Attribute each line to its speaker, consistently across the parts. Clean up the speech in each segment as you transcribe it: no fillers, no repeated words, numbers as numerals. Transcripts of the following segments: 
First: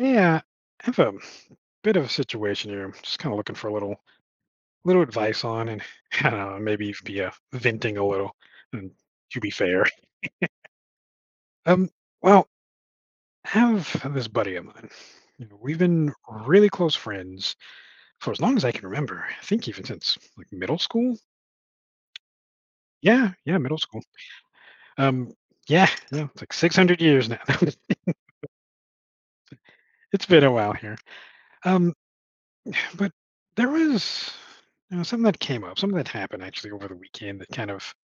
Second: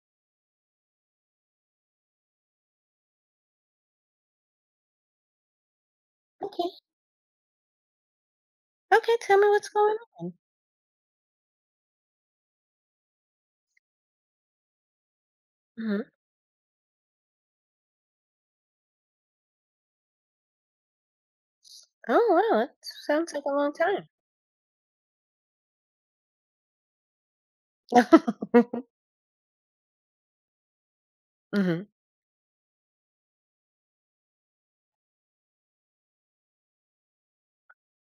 Speaker 1: Yeah, I have a bit of a situation here. I'm just kind of looking for a little advice on, and I don't know,
Speaker 2: Okay.
Speaker 1: maybe even be venting a little. And
Speaker 2: Okay, tell
Speaker 1: to
Speaker 2: me
Speaker 1: be
Speaker 2: what's
Speaker 1: fair,
Speaker 2: going on.
Speaker 1: um, well, I have this buddy of mine. You know, we've
Speaker 2: Mhm.
Speaker 1: been really close friends for as long as I can remember. I think even since like middle school.
Speaker 2: Oh, wow, that
Speaker 1: Yeah,
Speaker 2: sounds like a
Speaker 1: yeah,
Speaker 2: long
Speaker 1: middle school.
Speaker 2: time.
Speaker 1: Um, yeah, yeah, it's like 600 years now. It's been a while here.
Speaker 2: Mhm.
Speaker 1: Um, but there was you know, something that came up, something that happened actually over the weekend that kind of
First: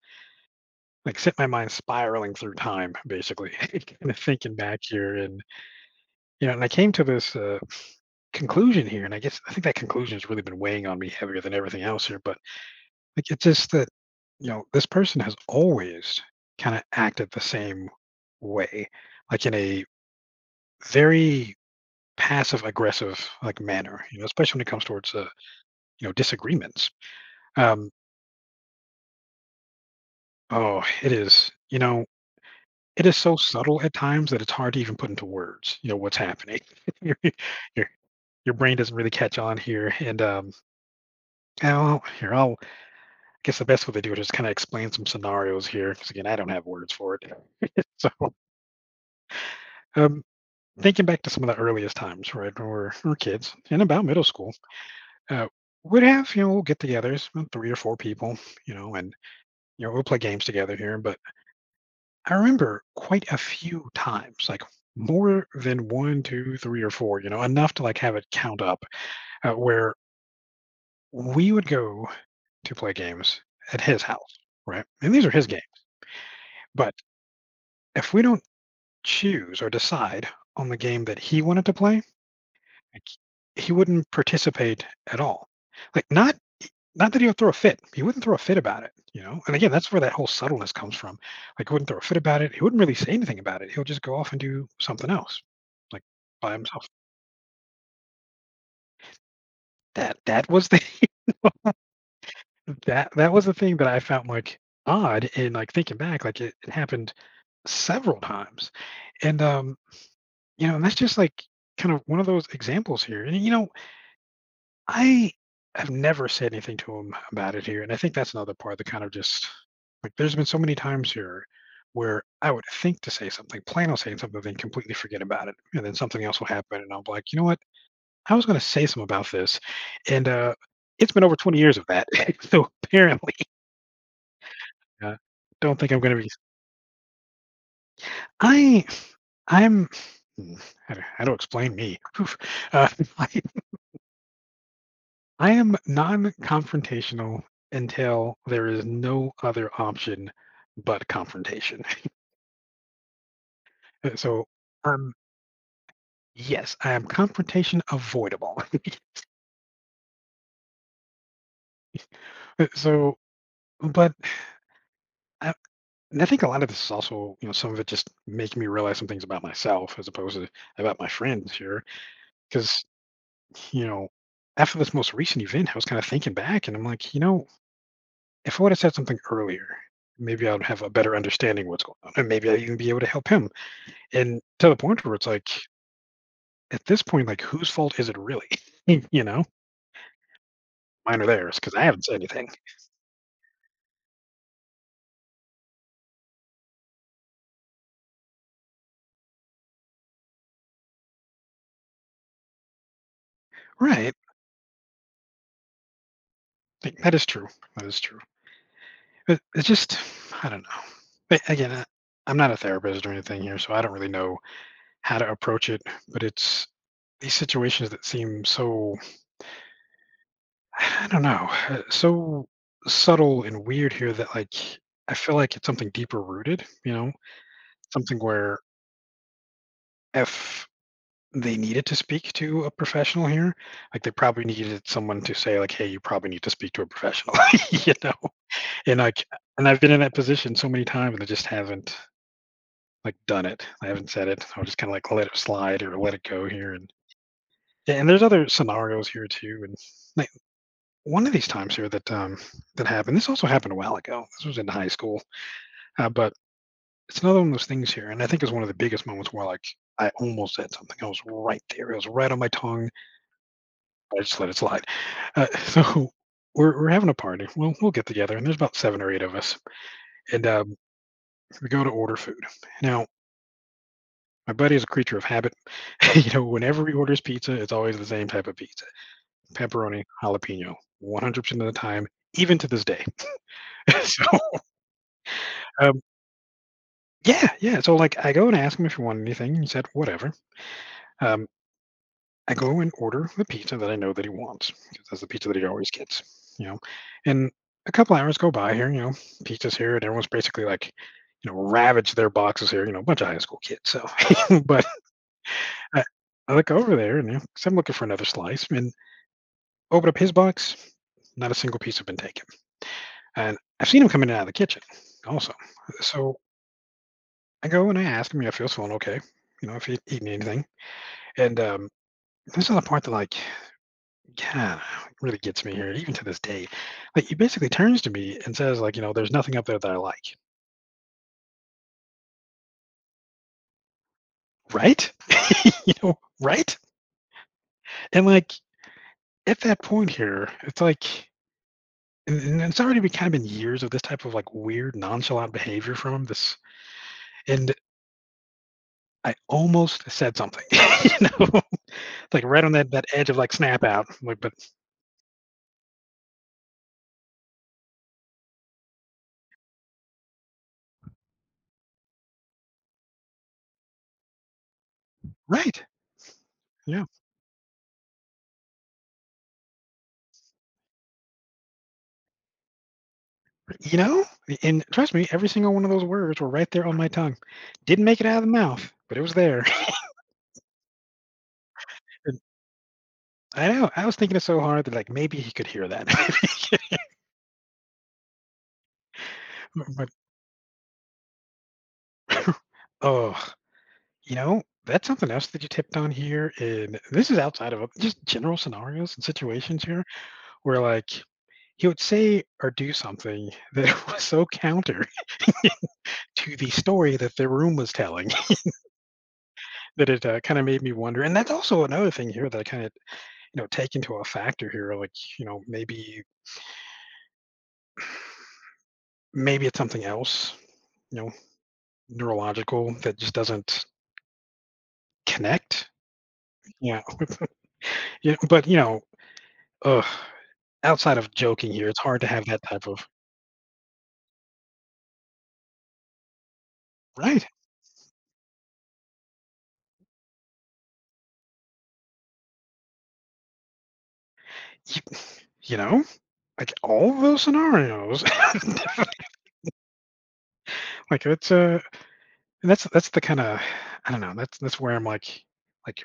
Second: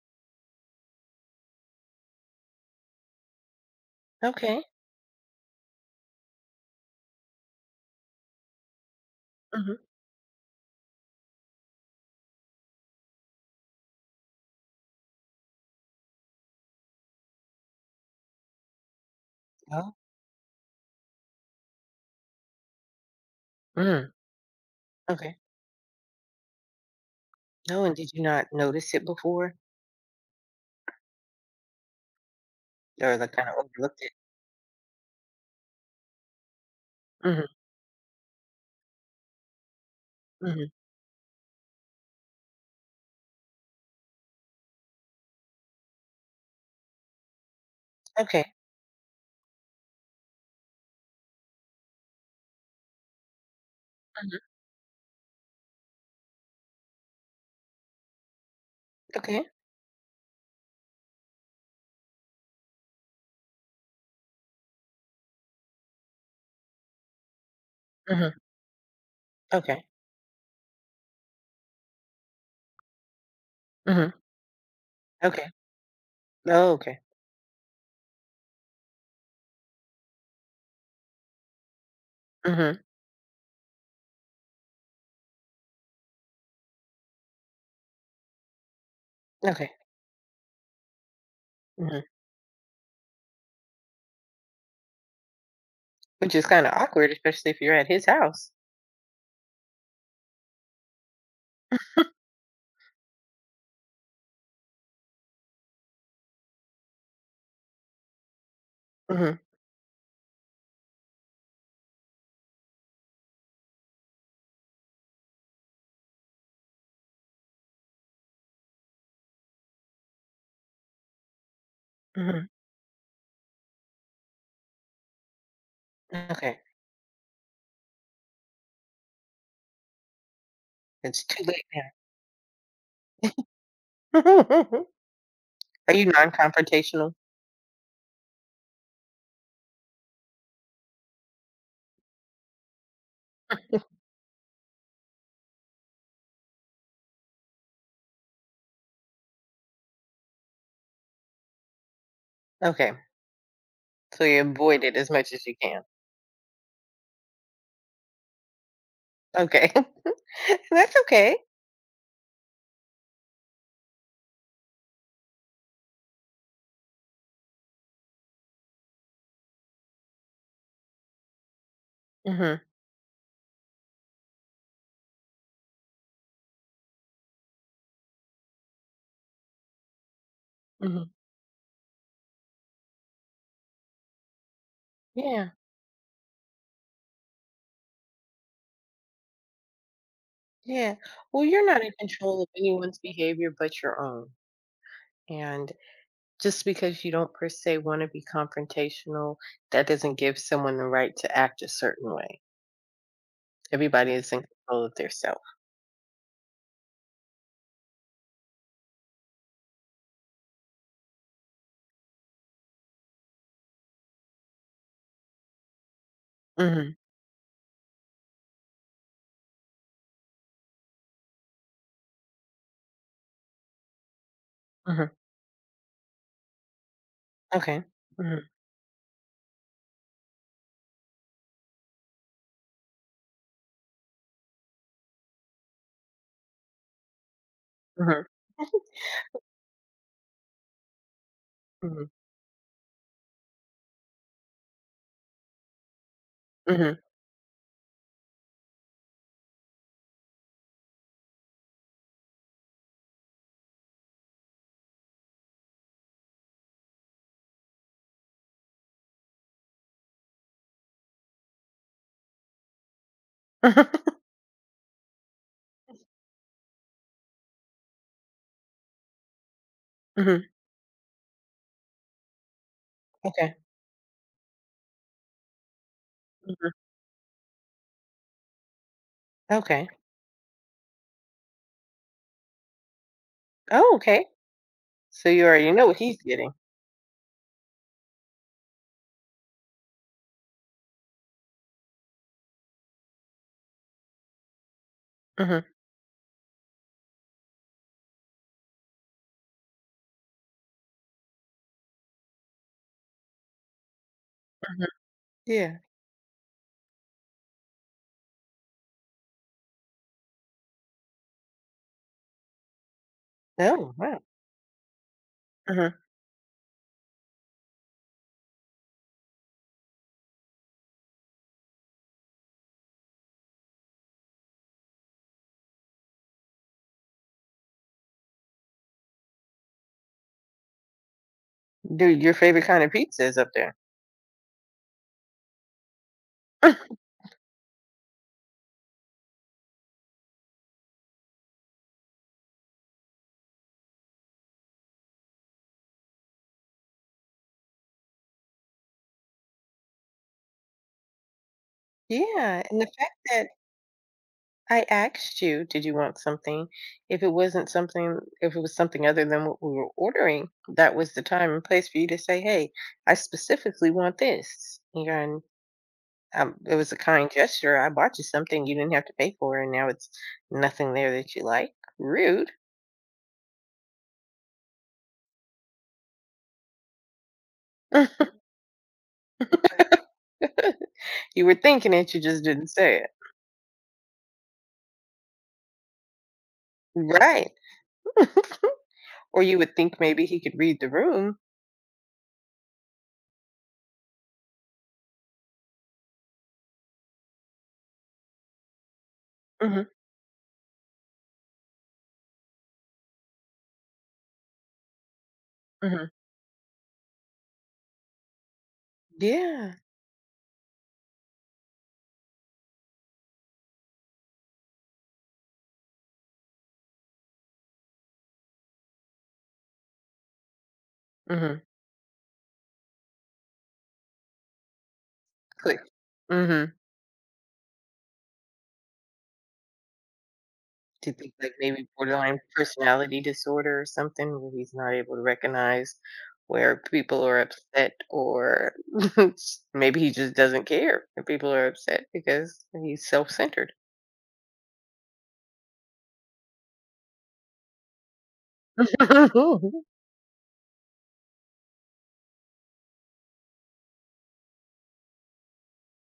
Speaker 1: like set my mind spiraling through time basically kind of thinking
Speaker 2: Okay.
Speaker 1: back here. And you know and I came to this conclusion here and I guess I think that
Speaker 2: Mhm.
Speaker 1: conclusion has really been weighing on me heavier than everything else here. But like it's just that you know this person has always kind of acted the same way, like in a
Speaker 2: Oh.
Speaker 1: very passive aggressive like manner,
Speaker 2: Mm,
Speaker 1: you know, especially when it comes towards
Speaker 2: okay.
Speaker 1: you know disagreements.
Speaker 2: No,
Speaker 1: um
Speaker 2: and did you not notice it before
Speaker 1: oh it is, you know, it
Speaker 2: or,
Speaker 1: is
Speaker 2: like,
Speaker 1: so
Speaker 2: kinda
Speaker 1: subtle at
Speaker 2: overlooked it?
Speaker 1: times that it's hard to even put into words, you know, what's happening. Your
Speaker 2: Mhm,
Speaker 1: your your brain doesn't really catch on here, and,
Speaker 2: mhm.
Speaker 1: I'll here, I'll I guess the best way to do it is kinda explain some scenarios here. Because again, I don't have words for it. So,
Speaker 2: Okay.
Speaker 1: um, thinking back to some of the earliest times, right, when we're kids and about middle
Speaker 2: Mhm.
Speaker 1: school, uh, we'd have, you know, get-togethers, about 3 or 4 people, you know, and,
Speaker 2: Okay.
Speaker 1: you know, we'll play games together here. But I remember quite a few times, like more than one, two, three, or four, you know, enough to like have it
Speaker 2: Mhm.
Speaker 1: count up,
Speaker 2: Okay.
Speaker 1: where we would go to play games at his
Speaker 2: Mhm.
Speaker 1: house, right? And these are his
Speaker 2: Okay.
Speaker 1: games.
Speaker 2: Oh,
Speaker 1: But
Speaker 2: okay.
Speaker 1: if we don't choose or decide on the game that he wanted to play,
Speaker 2: Mhm.
Speaker 1: like, he wouldn't participate at all. Like, not that he would throw a fit. He wouldn't throw a fit about it, you know? And
Speaker 2: Okay.
Speaker 1: again, that's where that whole subtleness comes from. Like, he wouldn't throw a
Speaker 2: Mhm.
Speaker 1: fit about it. He wouldn't really say anything about it. He'll just go off and do something else, like,
Speaker 2: Which is
Speaker 1: by
Speaker 2: kinda
Speaker 1: himself.
Speaker 2: awkward, especially if you're at his house.
Speaker 1: That that was the that was the thing that I found, like, odd. And, like, thinking back, like, it happened several times.
Speaker 2: Mhm.
Speaker 1: And, you know, and that's just, like, kind of one of those examples here. And, you know, I have never said anything to him about it here, and I think that's another part that kind of just like there's been so many times here where
Speaker 2: Mhm.
Speaker 1: I would think to say something, plan on saying something, then completely forget about it, and then something else will
Speaker 2: Okay.
Speaker 1: happen, and I'll be like, you know what, I was going to say something about this. And it's
Speaker 2: It's
Speaker 1: been over
Speaker 2: too
Speaker 1: 20
Speaker 2: late
Speaker 1: years
Speaker 2: now.
Speaker 1: of that, so apparently, uh, don't think
Speaker 2: Are
Speaker 1: I'm
Speaker 2: you
Speaker 1: going to be.
Speaker 2: non-confrontational?
Speaker 1: I I'm. hmm, How do, how to explain me? Oof. Uh, I am non-confrontational until there is no other option but confrontation.
Speaker 2: Okay.
Speaker 1: Uh,
Speaker 2: So you
Speaker 1: So,
Speaker 2: avoid it as
Speaker 1: um,
Speaker 2: much as you can.
Speaker 1: yes, I am confrontation avoidable.
Speaker 2: Okay. That's okay.
Speaker 1: So, but I, and I think a lot of this is also, you know, some of it just making me realize some things about myself as opposed to about my friends here.
Speaker 2: Mhm,
Speaker 1: Because, you know, after this most recent event, I was kind of thinking back and I'm like, you know, if I would have said something earlier, maybe I'd have a
Speaker 2: mhm.
Speaker 1: better understanding of what's going on. And maybe I'd even be able to help him. And to the point where it's
Speaker 2: Yeah,
Speaker 1: like, at this point, like, whose fault is it really? You know?
Speaker 2: yeah.
Speaker 1: Mine or
Speaker 2: Well,
Speaker 1: theirs?
Speaker 2: you're
Speaker 1: Because
Speaker 2: not
Speaker 1: I
Speaker 2: in
Speaker 1: haven't said
Speaker 2: control of
Speaker 1: anything.
Speaker 2: anyone's behavior but your own, and just because you don't per se wanna be confrontational, that doesn't give someone the right to act a certain way. Everybody
Speaker 1: Right.
Speaker 2: is in control of their self.
Speaker 1: Like, that is true. That is true. It's just I don't know. But, again, I'm not a therapist or anything here, so I don't really know how to approach it, but it's
Speaker 2: Mhm,
Speaker 1: these situations that seem so I don't know, so subtle and weird here that, like,
Speaker 2: mhm.
Speaker 1: I feel like it's something deeper rooted, you know?
Speaker 2: Okay.
Speaker 1: Something
Speaker 2: Mhm,
Speaker 1: where if they needed to speak to a professional here. Like they probably needed someone to say like, "Hey, you probably need to speak to a professional," you know.
Speaker 2: mhm,
Speaker 1: And like, and I've been in that position so many times, and I just haven't
Speaker 2: mhm,
Speaker 1: like done it. I haven't said it. I will just kind of like let it slide or let it go here. And
Speaker 2: mhm.
Speaker 1: and there's other scenarios here too. And like one of these times here that that happened. This also happened a while ago. This was in high school, but it's another one of those things here. And I think it's one of the biggest moments where like I almost said something. I was right there. It was right on my tongue.
Speaker 2: Mhm.
Speaker 1: I just let it slide. So we're having a party. We'll get together, and there's about seven or eight of us, and we go to order food. Now,
Speaker 2: Okay.
Speaker 1: my buddy is a creature of habit. You know,
Speaker 2: Mhm.
Speaker 1: whenever he orders pizza, it's always the same type of pizza:
Speaker 2: Okay.
Speaker 1: pepperoni, jalapeno, 100% of the time, even to this day.
Speaker 2: Oh, okay.
Speaker 1: So
Speaker 2: So you already know what
Speaker 1: um,
Speaker 2: he's getting.
Speaker 1: yeah, yeah. So like, I go and ask him if he wanted anything. He said whatever. Um, I go and order the pizza that I know that he wants, 'cause that's the pizza that
Speaker 2: Mhm,
Speaker 1: he always gets, you know? And a couple hours go by here, you know, pizza's here, and everyone's basically, like, you know, ravaged their boxes here, you know, a bunch of high school kids, so but
Speaker 2: mhm. Yeah.
Speaker 1: I I look over there, and, you know, 'cause I'm looking for another slice, and open up his box, not a single piece has been taken, and I've
Speaker 2: Oh,
Speaker 1: seen him
Speaker 2: wow.
Speaker 1: coming in and out of the kitchen also.
Speaker 2: Mhm.
Speaker 1: So I go and I ask him, you know, if he was feeling okay, you know, if he'd eaten anything, and, this is the part that, like, yeah, it really gets me here, even to this day. Like, he basically turns to me and says, like, you know, there's nothing up there that I like.
Speaker 2: Dude, your favorite kind of pizza is up there.
Speaker 1: Right? You know, right? And like at that point here, it's like and it's already been kind of been years of this type of like weird nonchalant behavior from him. This and I almost said something, you know, like
Speaker 2: Yeah,
Speaker 1: right on
Speaker 2: and the
Speaker 1: that
Speaker 2: fact
Speaker 1: edge of
Speaker 2: that
Speaker 1: like snap out. I'm like, but
Speaker 2: I asked you, "Did you want something?" If it was something other than what we were ordering, that was the time and place for you to say, "Hey, I specifically want this." And,
Speaker 1: right.
Speaker 2: it was a
Speaker 1: Yeah.
Speaker 2: kind gesture. I bought you something you didn't have to pay for, and now it's nothing there that you like. Rude.
Speaker 1: You know? And trust me, every single one of those words were right there on my tongue. Didn't make it out of the mouth, but it was there.
Speaker 2: You were thinking it, you just didn't say it.
Speaker 1: I know. I was thinking it so hard that, like, maybe he could hear that.
Speaker 2: Right. Or you would
Speaker 1: But
Speaker 2: think
Speaker 1: but,
Speaker 2: maybe he could read the room.
Speaker 1: oh, you know, that's something else that you tipped on here, and this is outside of a just general scenarios and situations
Speaker 2: Mhm,
Speaker 1: here where, like, he would say or do something that was so counter
Speaker 2: mhm.
Speaker 1: to the story that the room was telling,
Speaker 2: Yeah.
Speaker 1: that it, kinda made me wonder. And that's also another thing here that I kinda, you know, take into a factor here, like, you know, maybe it's something else, you know,
Speaker 2: Mhm.
Speaker 1: neurological that just doesn't
Speaker 2: Click.
Speaker 1: connect.
Speaker 2: Mhm.
Speaker 1: Yeah. Yeah, but, you know, ugh,
Speaker 2: Do you
Speaker 1: outside
Speaker 2: think
Speaker 1: of
Speaker 2: like
Speaker 1: joking
Speaker 2: maybe
Speaker 1: here, it's hard to
Speaker 2: borderline
Speaker 1: have that type of
Speaker 2: personality disorder or something where he's not able to recognize where people are
Speaker 1: right.
Speaker 2: upset or maybe he just doesn't care if people are upset because he's self-centered.
Speaker 1: You you know, like, all of those scenarios. Like, it's, and that's the kinda I don't know, that's where I'm like,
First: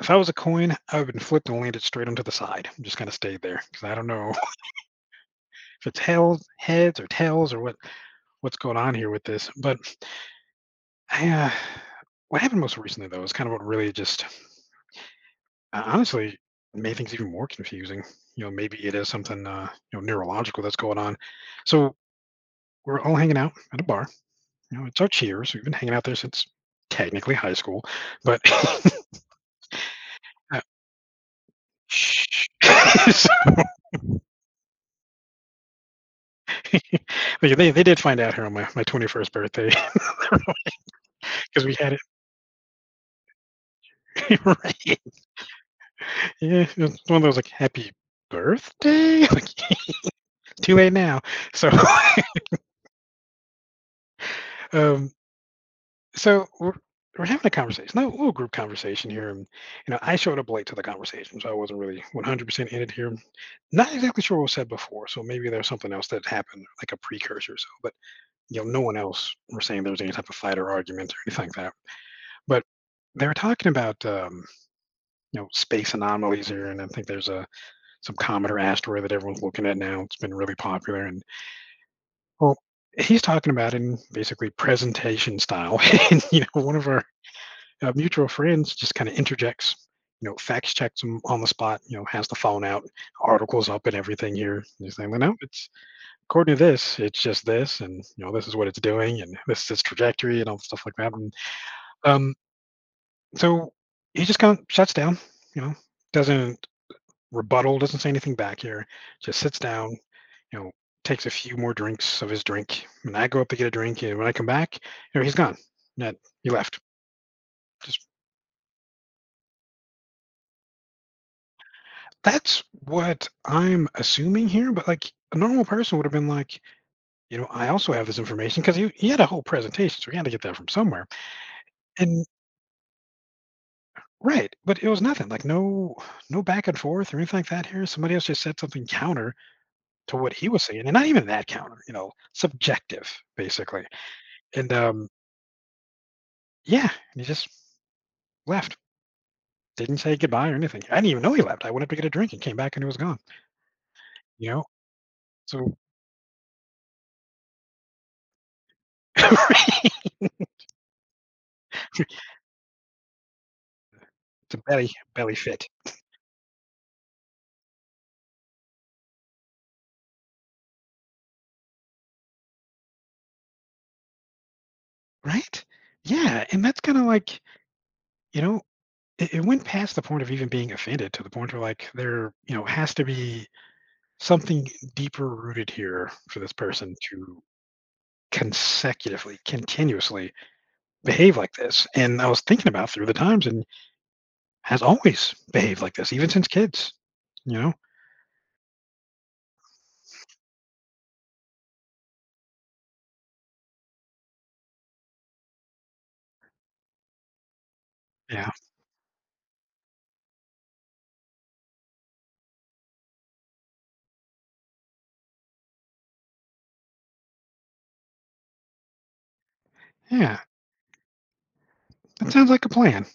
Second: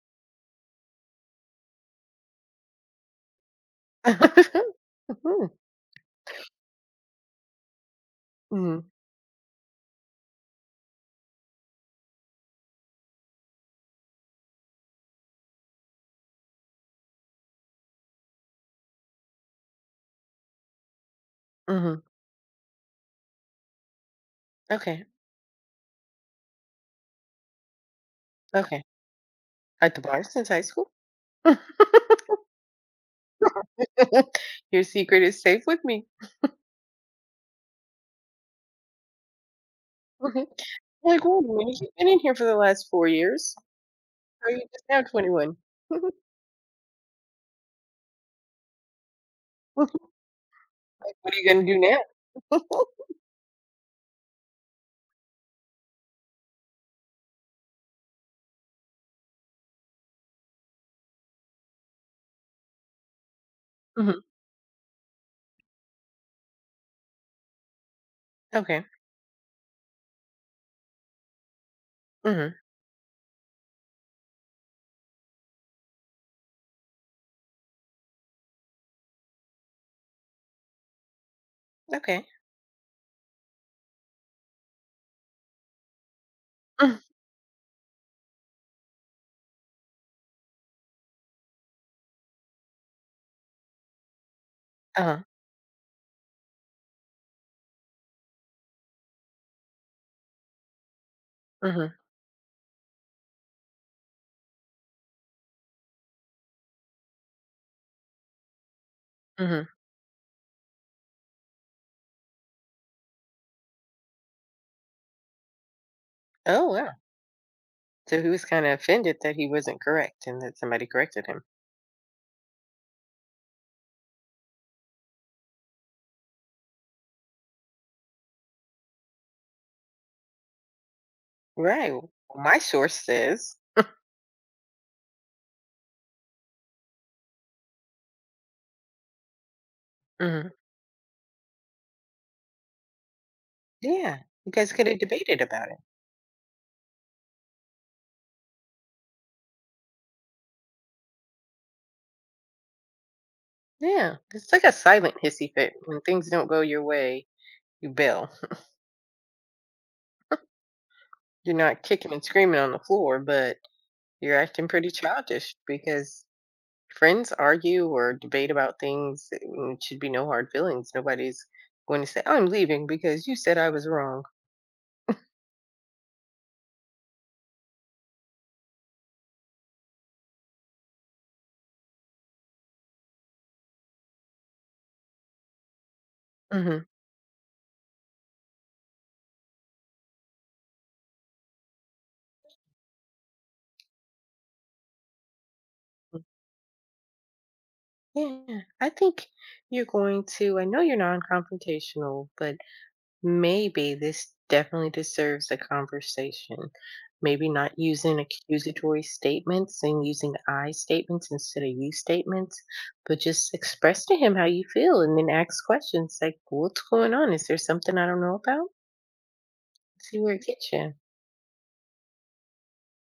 Speaker 1: if I was a coin, I would've been flipped and landed straight onto the side, and just kinda stayed there because I don't know if it's heads or tails or what what's going
Speaker 2: Mhm,
Speaker 1: on here with this. But I, what happened most recently, though, is kind of what really just honestly, made things even more confusing. You know, maybe it is something you know neurological that's going on. So
Speaker 2: mhm.
Speaker 1: we're all hanging out at a bar. You know, it's
Speaker 2: Okay,
Speaker 1: our cheers. We've been hanging out there since technically high school, but
Speaker 2: okay. At the bar since
Speaker 1: uh,
Speaker 2: high school?
Speaker 1: shh. So,
Speaker 2: Your secret is safe with me.
Speaker 1: but yeah, they did find out here on my 21st birthday
Speaker 2: Mhm. Like,
Speaker 1: because
Speaker 2: wait
Speaker 1: we
Speaker 2: a you've
Speaker 1: had
Speaker 2: been in here for the last 4 years.
Speaker 1: it
Speaker 2: How are you just
Speaker 1: right.
Speaker 2: now 21?
Speaker 1: Yeah, it was one of those like happy birthday, like
Speaker 2: Like,
Speaker 1: too late now.
Speaker 2: what are you gonna
Speaker 1: So
Speaker 2: do now?
Speaker 1: um, so we're having a conversation, a little group conversation here, and you know I showed up late to the conversation, so I wasn't really 100% in it here. Not exactly
Speaker 2: Mhm,
Speaker 1: sure what was said before, so maybe there's something else that happened, like a precursor. So, but you know, no
Speaker 2: okay.
Speaker 1: one else were saying there was any type of fight or argument or anything like that.
Speaker 2: Mm-hmm.
Speaker 1: But they were talking about you know space anomalies here, and I think there's a some comet or asteroid that everyone's looking at now. It's been really popular, and
Speaker 2: Okay.
Speaker 1: well, he's talking about it in basically presentation style. And you know, one of
Speaker 2: Mm.
Speaker 1: our mutual friends just kind of interjects, you know, facts checks him on the spot, you know, has the phone out, articles up and everything here. He's saying, well,
Speaker 2: Uh-huh.
Speaker 1: no, it's according to this, it's just this, and, you know, this is what it's doing, and this is its trajectory, and all stuff like that. And
Speaker 2: Mm-hmm.
Speaker 1: um, so he just kind of shuts down, you know, doesn't rebuttal, doesn't say anything back here, just sits
Speaker 2: Mm-hmm.
Speaker 1: down, you know, takes a few more drinks of his drink. And I go up to get a drink, and when I come back, you know, he's gone. That he
Speaker 2: Oh
Speaker 1: left.
Speaker 2: wow.
Speaker 1: Just
Speaker 2: So he was kind of offended that he wasn't correct and that somebody corrected him.
Speaker 1: that's what I'm assuming here, but, like, a normal person would have been like, "You know, I also have this information," because he had a whole presentation, so he had to get that from somewhere,
Speaker 2: Right. Well,
Speaker 1: and
Speaker 2: my source says,
Speaker 1: right, but it was nothing, like, no back and forth or anything like that here, somebody else just said something counter to what
Speaker 2: mm-hmm.
Speaker 1: he was saying, and not even that counter, you know, subjective, basically,
Speaker 2: Yeah, you
Speaker 1: and,
Speaker 2: guys could have debated about it.
Speaker 1: yeah, he just left, didn't say goodbye or anything. I didn't even know he left, I went up to get a drink and came back and he was gone,
Speaker 2: Yeah.
Speaker 1: you
Speaker 2: It's like
Speaker 1: know?
Speaker 2: a silent hissy fit.
Speaker 1: So
Speaker 2: When things don't go your way, you bail. You're not kicking and screaming on the floor, but you're
Speaker 1: it's a
Speaker 2: acting pretty
Speaker 1: belly
Speaker 2: childish
Speaker 1: fit.
Speaker 2: because friends argue or debate about things. And it should be no hard feelings. Nobody's going to say, I'm leaving because you said I was wrong.
Speaker 1: Right? Yeah, and that's kinda like, you know, it went past the point of even being offended to the point where, like, there, you know, has to be something deeper rooted here for this
Speaker 2: Mhm.
Speaker 1: person to consecutively, continuously behave like this, and I was thinking about through the times and has always behaved like this, even since kids, you know?
Speaker 2: Yeah, I think you're going to. I know you're non-confrontational, but maybe this definitely deserves a conversation. Maybe not using
Speaker 1: Yeah.
Speaker 2: accusatory statements and using I statements instead of you statements, but just express to him how you feel and then ask questions like, what's going on? Is there something I don't know about? See where
Speaker 1: Yeah.
Speaker 2: it gets you.
Speaker 1: That sounds like a plan.